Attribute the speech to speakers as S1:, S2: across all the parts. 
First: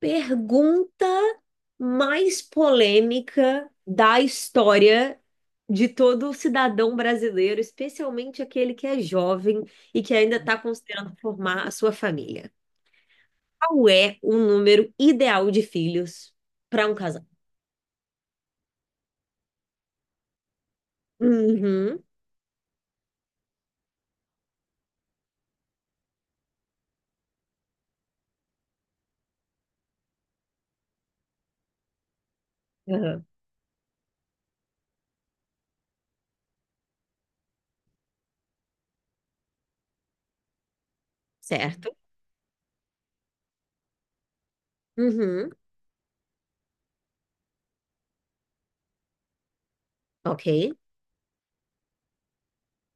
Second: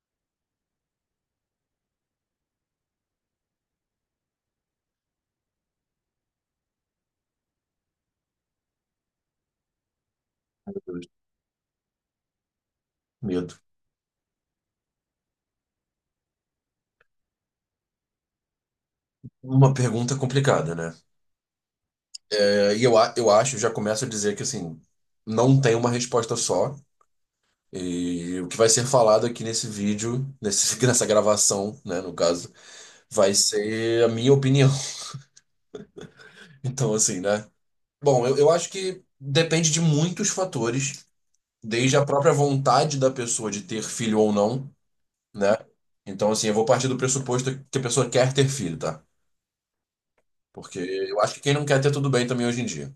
S1: Pergunta mais polêmica da história de todo cidadão brasileiro, especialmente aquele que é jovem e que ainda está
S2: Deus,
S1: considerando formar a sua família.
S2: Medo.
S1: Qual é o número ideal de filhos para um casal?
S2: Uma pergunta complicada, né?
S1: Uhum,
S2: É, e eu acho, já começo a dizer que assim, não tem uma resposta só. E o que vai ser falado aqui nesse vídeo, nessa gravação, né, no caso,
S1: uhum,
S2: vai ser a minha opinião. Então, assim, né? Bom, eu acho que depende de muitos fatores,
S1: certo.
S2: desde a própria vontade da pessoa de ter filho ou não,
S1: Uhum,
S2: né? Então, assim, eu vou partir do pressuposto que a pessoa quer ter filho, tá?
S1: ok.
S2: Porque eu acho que quem não quer ter tudo bem também hoje em dia.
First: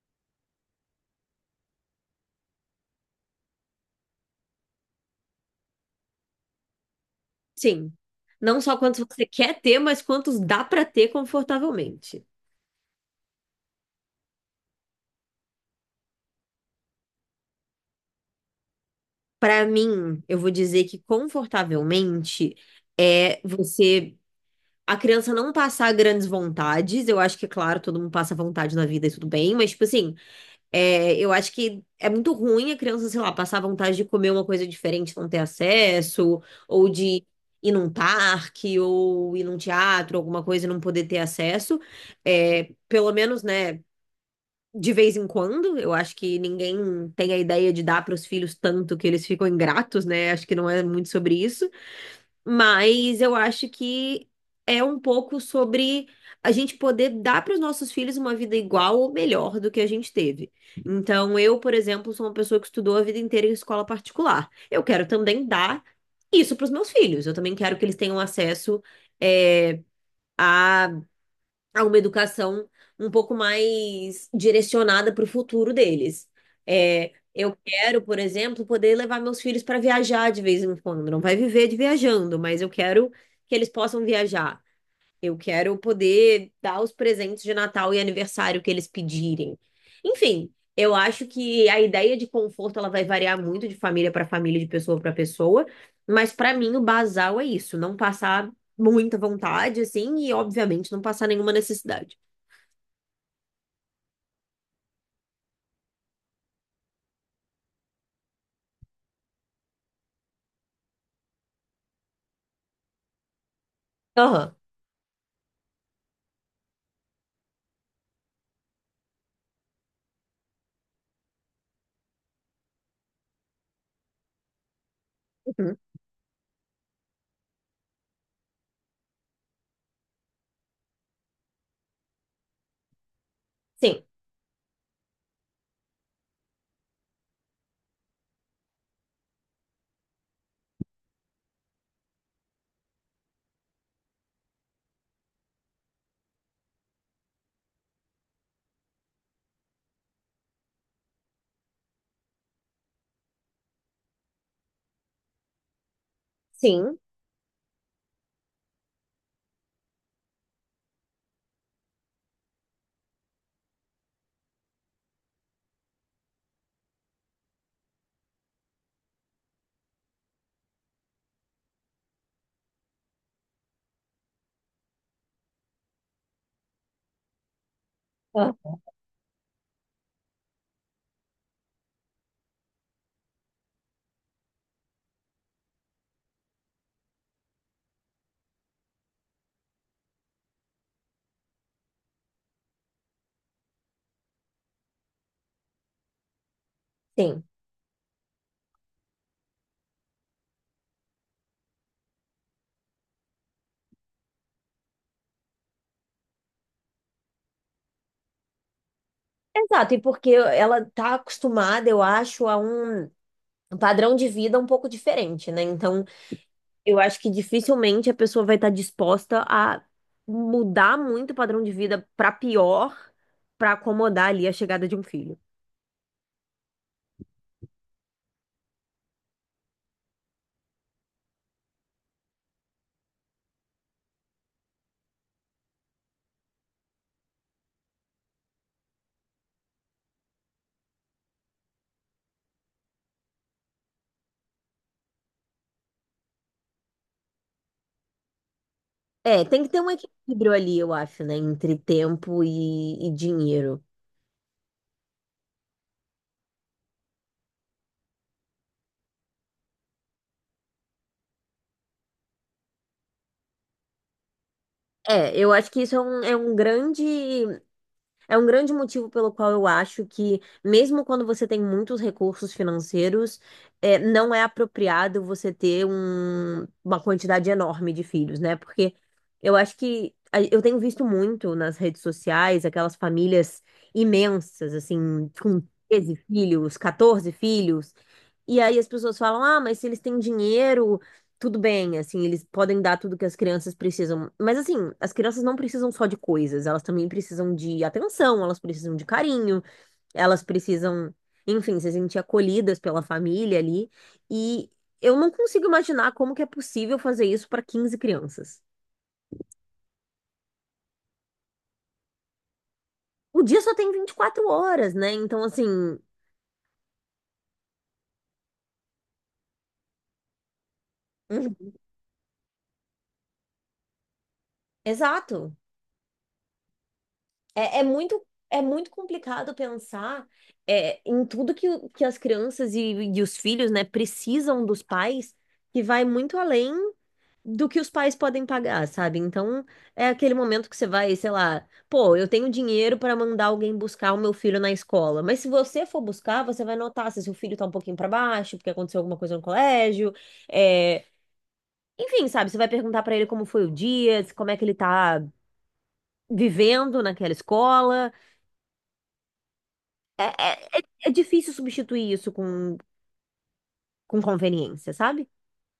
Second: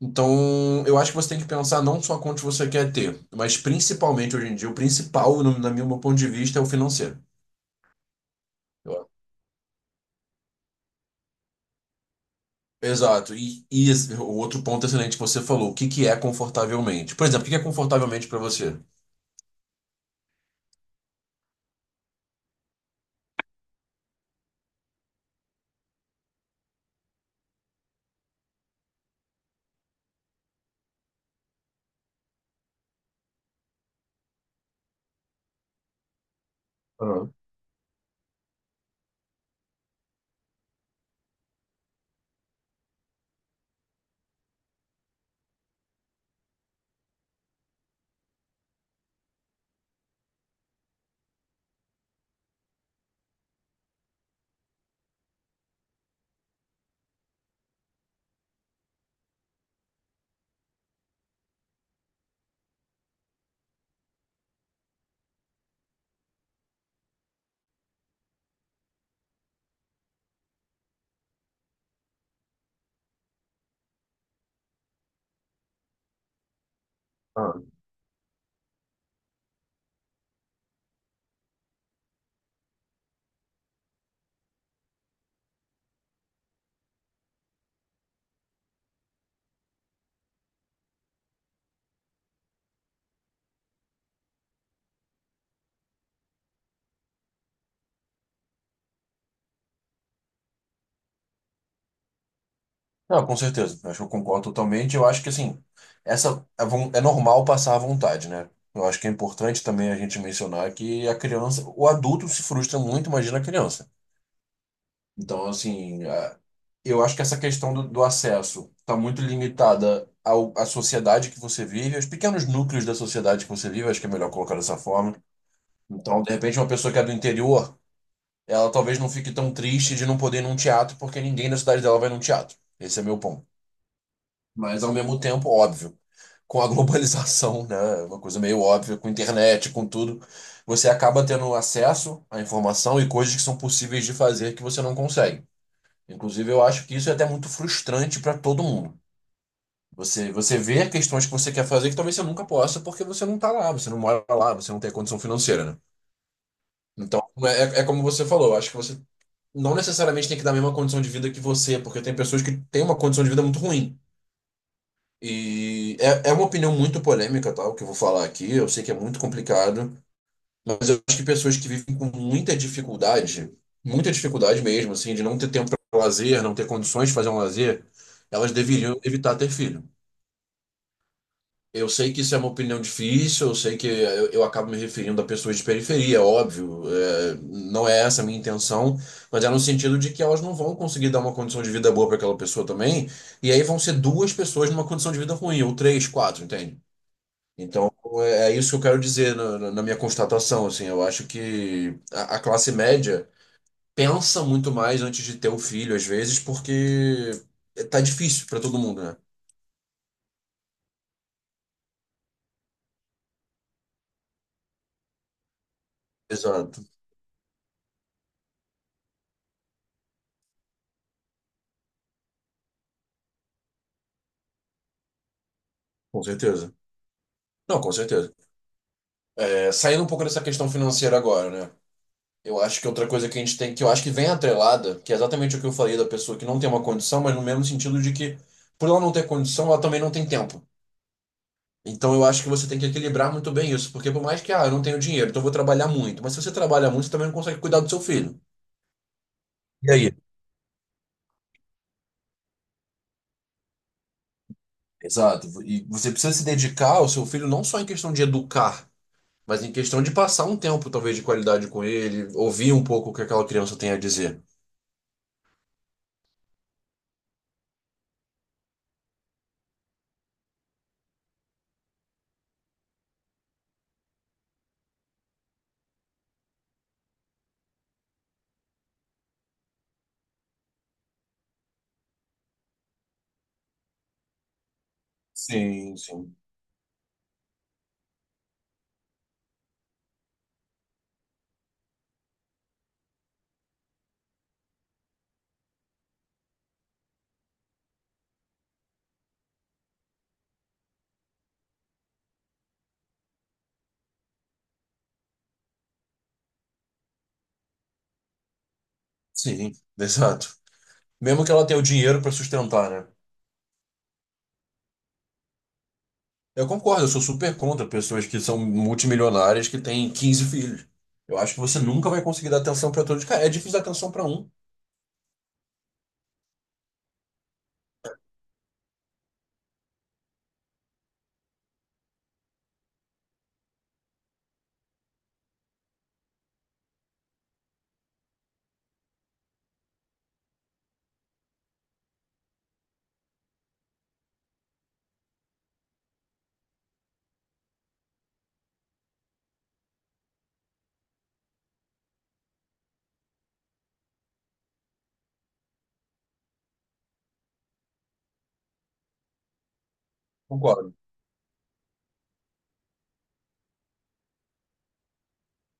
S2: Então, eu acho que você tem que pensar não só quanto você quer ter, mas principalmente hoje em dia, o principal, no meu ponto de vista, é o financeiro.
S1: Sim. Não só quantos
S2: Eu-
S1: você quer ter, mas quantos dá para ter confortavelmente.
S2: Exato. E o outro ponto excelente que você falou, o que que é confortavelmente? Por exemplo, o que que é confortavelmente para você?
S1: Para mim, eu vou dizer que confortavelmente é você. A criança não passar grandes vontades. Eu acho que, claro, todo mundo passa vontade na vida e tudo bem, mas, tipo assim, é, eu acho que é muito ruim a criança, sei lá, passar vontade de comer uma coisa diferente, e não ter acesso, ou de
S2: Ah,
S1: ir num parque, ou ir num teatro, alguma coisa e não poder ter acesso. É, pelo menos, né? De vez em quando. Eu acho que ninguém tem a ideia de dar para os filhos tanto que eles ficam ingratos, né? Acho que não é muito sobre isso. Mas eu acho que é um pouco sobre a gente poder dar para os nossos filhos uma vida igual ou melhor do que a gente teve. Então, eu, por exemplo, sou uma pessoa que estudou a vida inteira em escola particular. Eu quero também dar isso para os meus filhos. Eu também quero que eles tenham acesso, eh, a a uma educação um pouco mais direcionada para o futuro deles. É, eu
S2: ah.
S1: quero, por exemplo, poder levar meus filhos para viajar de vez em quando. Não vai viver de viajando, mas eu quero que eles possam viajar. Eu quero poder dar os presentes de Natal e aniversário que eles pedirem. Enfim, eu acho que a ideia de conforto ela vai variar muito de família para família, de pessoa para pessoa, mas para mim o basal é isso, não passar muita vontade assim e obviamente não passar nenhuma necessidade.
S2: Ah, com certeza. Acho que eu concordo totalmente. Eu acho que assim, essa é normal passar à vontade, né? Eu acho que é importante também a gente mencionar que a criança, o adulto se frustra muito, imagina a criança.
S1: Aham.
S2: Então, assim, eu acho que essa questão do acesso está muito limitada à sociedade que você vive, aos pequenos núcleos da sociedade que você vive, acho que é melhor colocar dessa forma.
S1: Uhum.
S2: Então, de repente, uma pessoa que é do interior, ela talvez não fique tão triste de não poder ir num teatro, porque ninguém na cidade dela vai num teatro. Esse é meu ponto.
S1: Sim,
S2: Mas, ao mesmo tempo, óbvio, com a globalização, né, uma coisa meio óbvia, com internet, com tudo, você acaba tendo acesso à informação e coisas que são possíveis de fazer que você não consegue. Inclusive, eu acho que isso é até muito frustrante para todo mundo. Você vê questões que você quer fazer que talvez você nunca possa, porque você não tá lá, você não mora lá, você não tem a condição financeira, né?
S1: sim,
S2: Então, é como você falou, eu acho que você não necessariamente tem que dar a mesma condição de vida que você, porque tem pessoas que têm uma condição de vida muito ruim. E é uma opinião muito polêmica, tal, que eu vou falar aqui, eu sei que é muito complicado. Mas eu acho que pessoas que vivem com muita dificuldade mesmo, assim, de não ter tempo para lazer, não ter condições de fazer um lazer, elas
S1: Aham.
S2: deveriam evitar ter filho. Eu sei que isso é uma opinião difícil, eu sei que eu acabo me referindo a pessoas de periferia, óbvio, é, não é essa a minha intenção, mas é no sentido de que elas não vão conseguir dar uma condição de vida boa para aquela pessoa também, e aí vão ser duas pessoas numa condição de vida ruim, ou três, quatro, entende?
S1: Sim.
S2: Então, é isso que eu quero dizer na, na minha constatação, assim, eu acho que a classe média pensa muito mais antes de ter o filho, às vezes, porque tá difícil para todo mundo, né?
S1: Exato, e porque ela tá acostumada, eu acho, a um padrão de vida um pouco diferente, né? Então,
S2: Exato,
S1: eu acho que dificilmente a pessoa vai estar disposta a mudar muito o padrão de vida para pior, para acomodar ali a chegada de um filho.
S2: com certeza. Não, com certeza. É, saindo um pouco dessa questão financeira agora, né? Eu acho que outra coisa que a gente tem, que eu acho que vem atrelada, que é exatamente o que eu falei da pessoa que não tem uma condição, mas no mesmo sentido de que, por ela não ter condição, ela também não tem tempo. Então eu acho que você tem que equilibrar muito bem isso, porque por mais que, ah, eu não tenho dinheiro, então eu vou trabalhar muito. Mas se você trabalha muito, você também não consegue cuidar do seu filho.
S1: É, tem que ter um
S2: E aí?
S1: equilíbrio ali, eu acho, né, entre tempo e dinheiro.
S2: Exato. E você precisa se dedicar ao seu filho não só em questão de educar, mas em questão de passar um tempo, talvez, de qualidade com ele, ouvir um pouco o que aquela criança tem a dizer.
S1: É, eu acho que isso é um grande. É um grande motivo pelo qual eu acho que, mesmo quando você tem muitos recursos financeiros, é, não é apropriado você ter uma quantidade enorme de filhos, né? Porque eu acho que eu tenho visto muito nas redes sociais aquelas famílias imensas, assim, com
S2: Sim,
S1: 13
S2: sim.
S1: filhos, 14 filhos. E aí as pessoas falam: ah, mas se eles têm dinheiro, tudo bem, assim, eles podem dar tudo que as crianças precisam. Mas assim, as crianças não precisam só de coisas, elas também precisam de atenção, elas precisam de carinho, elas precisam, enfim, se sentir acolhidas pela família ali. E eu não consigo imaginar como que é possível fazer isso para 15 crianças.
S2: Sim, exato. Mesmo que ela tenha o dinheiro para sustentar, né?
S1: O dia só tem 24 horas, né? Então, assim,
S2: Eu concordo, eu sou super contra pessoas que são multimilionárias que têm 15 filhos. Eu acho que
S1: hum,
S2: você nunca vai conseguir dar atenção para todos. Cara, é difícil dar atenção para um.
S1: exato. É muito complicado pensar em tudo que, que as crianças e os filhos, né, precisam dos pais, que vai muito além do que os pais podem pagar, sabe? Então, é aquele momento que você vai, sei lá, pô, eu tenho dinheiro para mandar alguém buscar o meu filho na escola, mas se você for buscar, você vai notar se seu filho tá um pouquinho para baixo, porque aconteceu alguma coisa no colégio. é, Enfim, sabe? Você vai perguntar para ele como foi o dia, como é que ele tá vivendo naquela escola. É, é, é
S2: Concordo.
S1: é difícil substituir isso com conveniência, sabe?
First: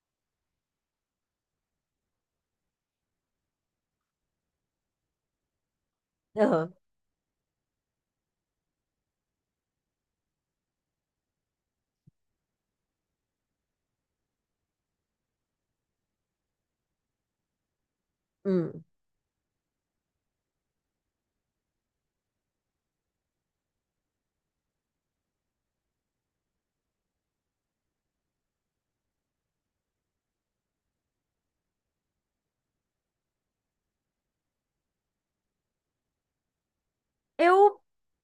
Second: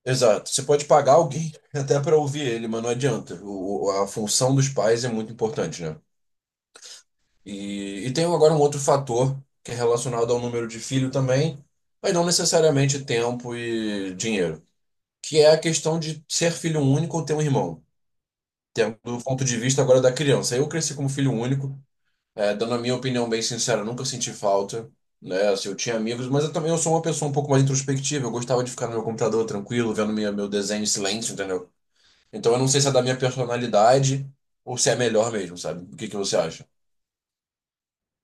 S2: Exato. Você pode pagar alguém até para ouvir ele, mas não adianta. A função dos pais é muito importante, né?
S1: Aham.
S2: E tem agora um outro fator que é relacionado ao número de filho também, mas não necessariamente tempo e dinheiro, que é a questão de ser filho único ou ter um irmão.
S1: Hum.
S2: Tendo do ponto de vista agora da criança. Eu cresci como filho único. É, dando a minha opinião bem sincera, eu nunca senti falta, né? Assim, eu tinha amigos, mas eu também eu sou uma pessoa um pouco mais introspectiva. Eu gostava de ficar no meu computador tranquilo, vendo meu desenho em silêncio, entendeu? Então eu não sei se é da minha personalidade ou se é melhor mesmo, sabe? O que que você acha?
S1: Eu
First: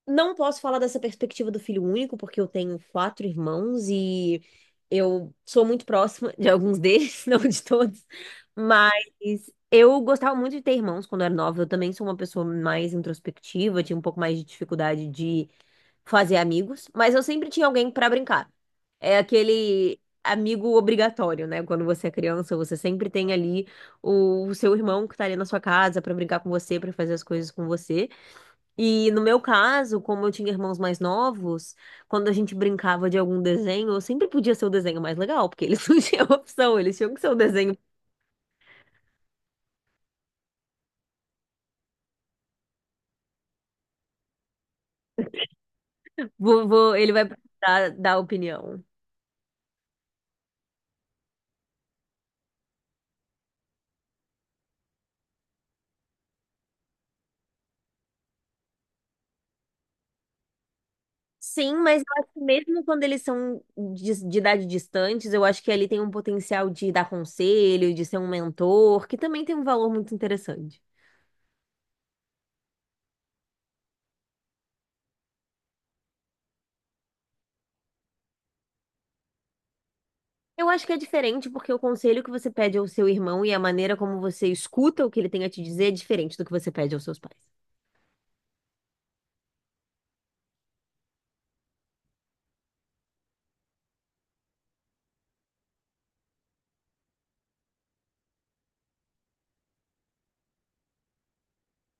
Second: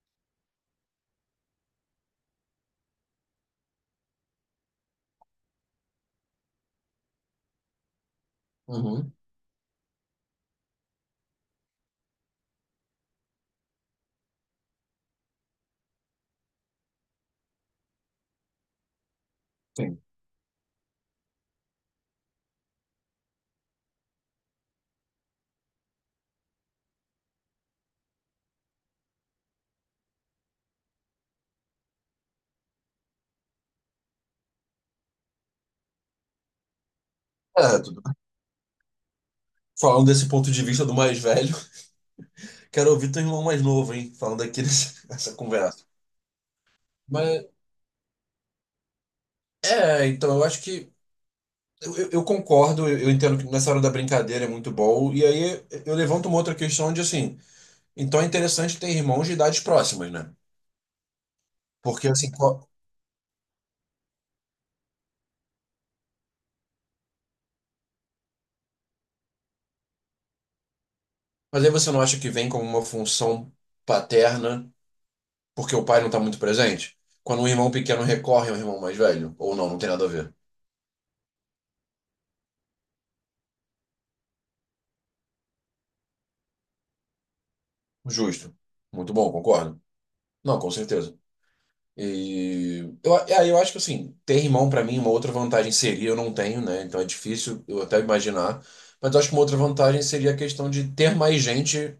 S1: não posso falar dessa perspectiva do filho único, porque eu tenho quatro irmãos e eu sou muito próxima de alguns deles, não de todos, mas
S2: Uhum,
S1: eu gostava muito de ter irmãos quando eu era nova. Eu também sou uma pessoa mais introspectiva, tinha um pouco mais de dificuldade de fazer amigos, mas eu sempre tinha alguém pra brincar. É aquele
S2: sim.
S1: amigo obrigatório, né? Quando você é criança, você sempre tem ali seu irmão que tá ali na sua casa pra brincar com você, pra fazer as coisas com você. E no meu caso, como eu tinha irmãos mais novos, quando a gente brincava de algum desenho, eu sempre podia ser o desenho mais legal, porque eles não tinham opção, eles tinham que ser o desenho.
S2: É, tudo Falando desse ponto de vista do mais velho, quero ouvir teu irmão mais novo, hein? Falando aqui nessa nessa conversa.
S1: Ele vai
S2: Mas,
S1: dar opinião.
S2: é, então eu acho que. Eu concordo, eu entendo que nessa hora da brincadeira é muito bom. E aí eu levanto uma outra questão de assim. Então é interessante ter irmãos de idades próximas, né?
S1: Sim, mas
S2: Porque
S1: eu
S2: assim,
S1: acho que mesmo quando eles são de idade distantes, eu acho que ali tem um potencial de dar conselho, de ser um mentor, que também tem um valor muito interessante.
S2: mas aí você não acha que vem como uma função paterna porque o pai não está muito presente? Quando um irmão pequeno recorre ao irmão mais velho? Ou não, não tem nada a ver.
S1: Eu acho que é diferente porque o conselho que você pede ao seu irmão e a maneira como você escuta o que ele tem a te dizer é diferente do que você pede aos seus pais.
S2: Justo. Muito bom, concordo. Não, com certeza. E eu, é, eu acho que assim, ter irmão para mim, é uma outra vantagem seria, eu não tenho, né? Então é difícil eu até imaginar. Mas eu acho que uma outra vantagem seria a questão de ter mais gente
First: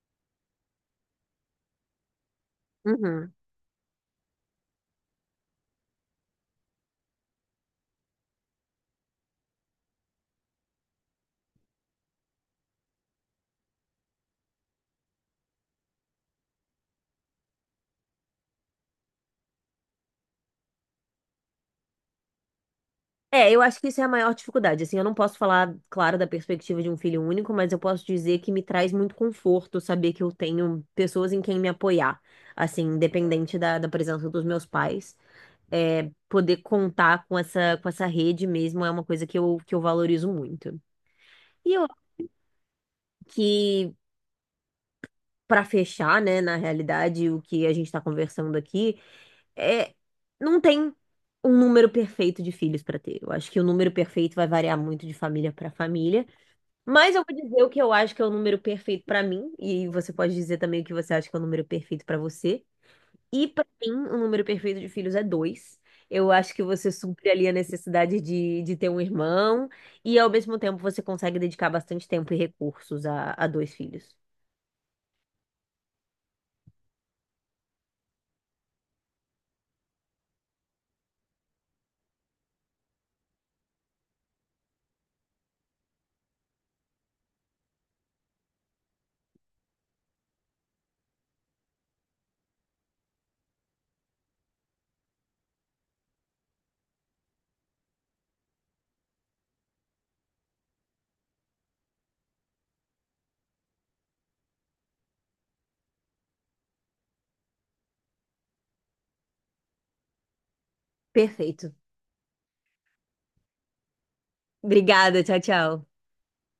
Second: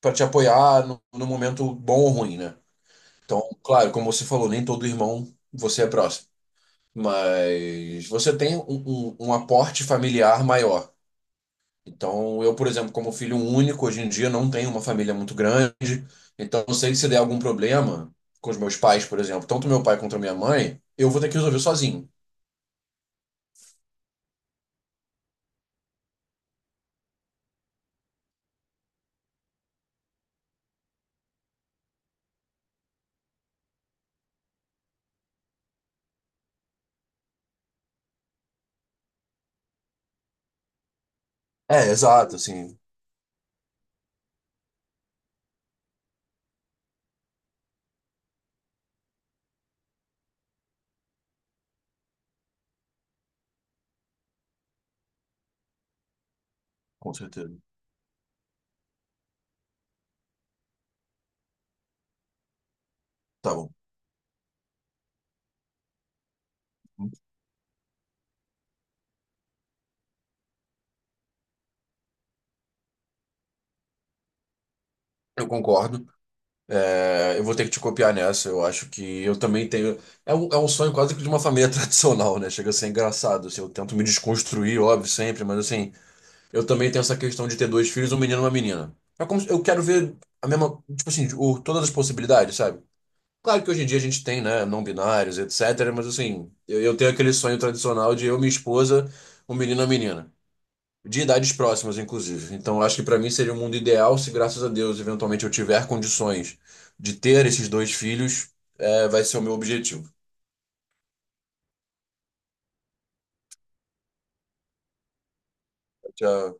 S2: para te apoiar no, no momento bom ou ruim, né?
S1: Uhum.
S2: Então, claro, como você falou, nem todo irmão você é próximo, mas você tem um aporte familiar maior. Então, eu, por exemplo, como filho único, hoje em dia não tenho uma família muito grande, então eu sei que se der algum problema com os meus pais, por exemplo, tanto meu pai quanto minha mãe, eu vou ter que resolver sozinho.
S1: É, eu acho que isso é a maior dificuldade. Assim, eu não posso falar, claro, da perspectiva de um filho único, mas eu posso dizer que me traz muito conforto saber que eu tenho pessoas em quem me apoiar, assim, independente da presença dos meus pais. É, poder contar com com essa rede mesmo é uma coisa que que eu valorizo muito. E eu
S2: É,
S1: acho
S2: exato, assim,
S1: que, para fechar, né, na realidade, o que a gente está conversando aqui é não tem um número perfeito de filhos para ter. Eu acho que o número perfeito vai variar muito de família para família.
S2: com
S1: Mas eu vou
S2: certeza.
S1: dizer o que eu acho que é o número perfeito pra mim, e você pode dizer também o que você acha que é o número perfeito pra você. E
S2: Tá
S1: pra
S2: bom.
S1: mim, o número perfeito de filhos é dois. Eu acho que você supre ali a necessidade de ter um irmão, e ao mesmo tempo você consegue dedicar bastante tempo e recursos a dois filhos.
S2: Eu concordo. É, eu vou ter que te copiar nessa. Eu acho que eu também tenho. É um sonho quase que de uma família tradicional, né? Chega a ser engraçado. Assim, eu tento me desconstruir, óbvio, sempre, mas assim, eu também tenho essa questão de ter 2 filhos, um menino e uma menina. É como se- Eu quero ver a mesma, tipo assim, todas as possibilidades, sabe? Claro que hoje em dia a gente tem, né, não binários, etc. Mas assim, eu tenho aquele sonho tradicional de eu, minha esposa, um menino e uma menina. De idades próximas, inclusive. Então, eu acho que para mim seria o mundo ideal se, graças a Deus, eventualmente eu tiver condições de ter esses dois filhos, é, vai ser o meu objetivo.
S1: Perfeito. Obrigada, tchau, tchau.
S2: Já-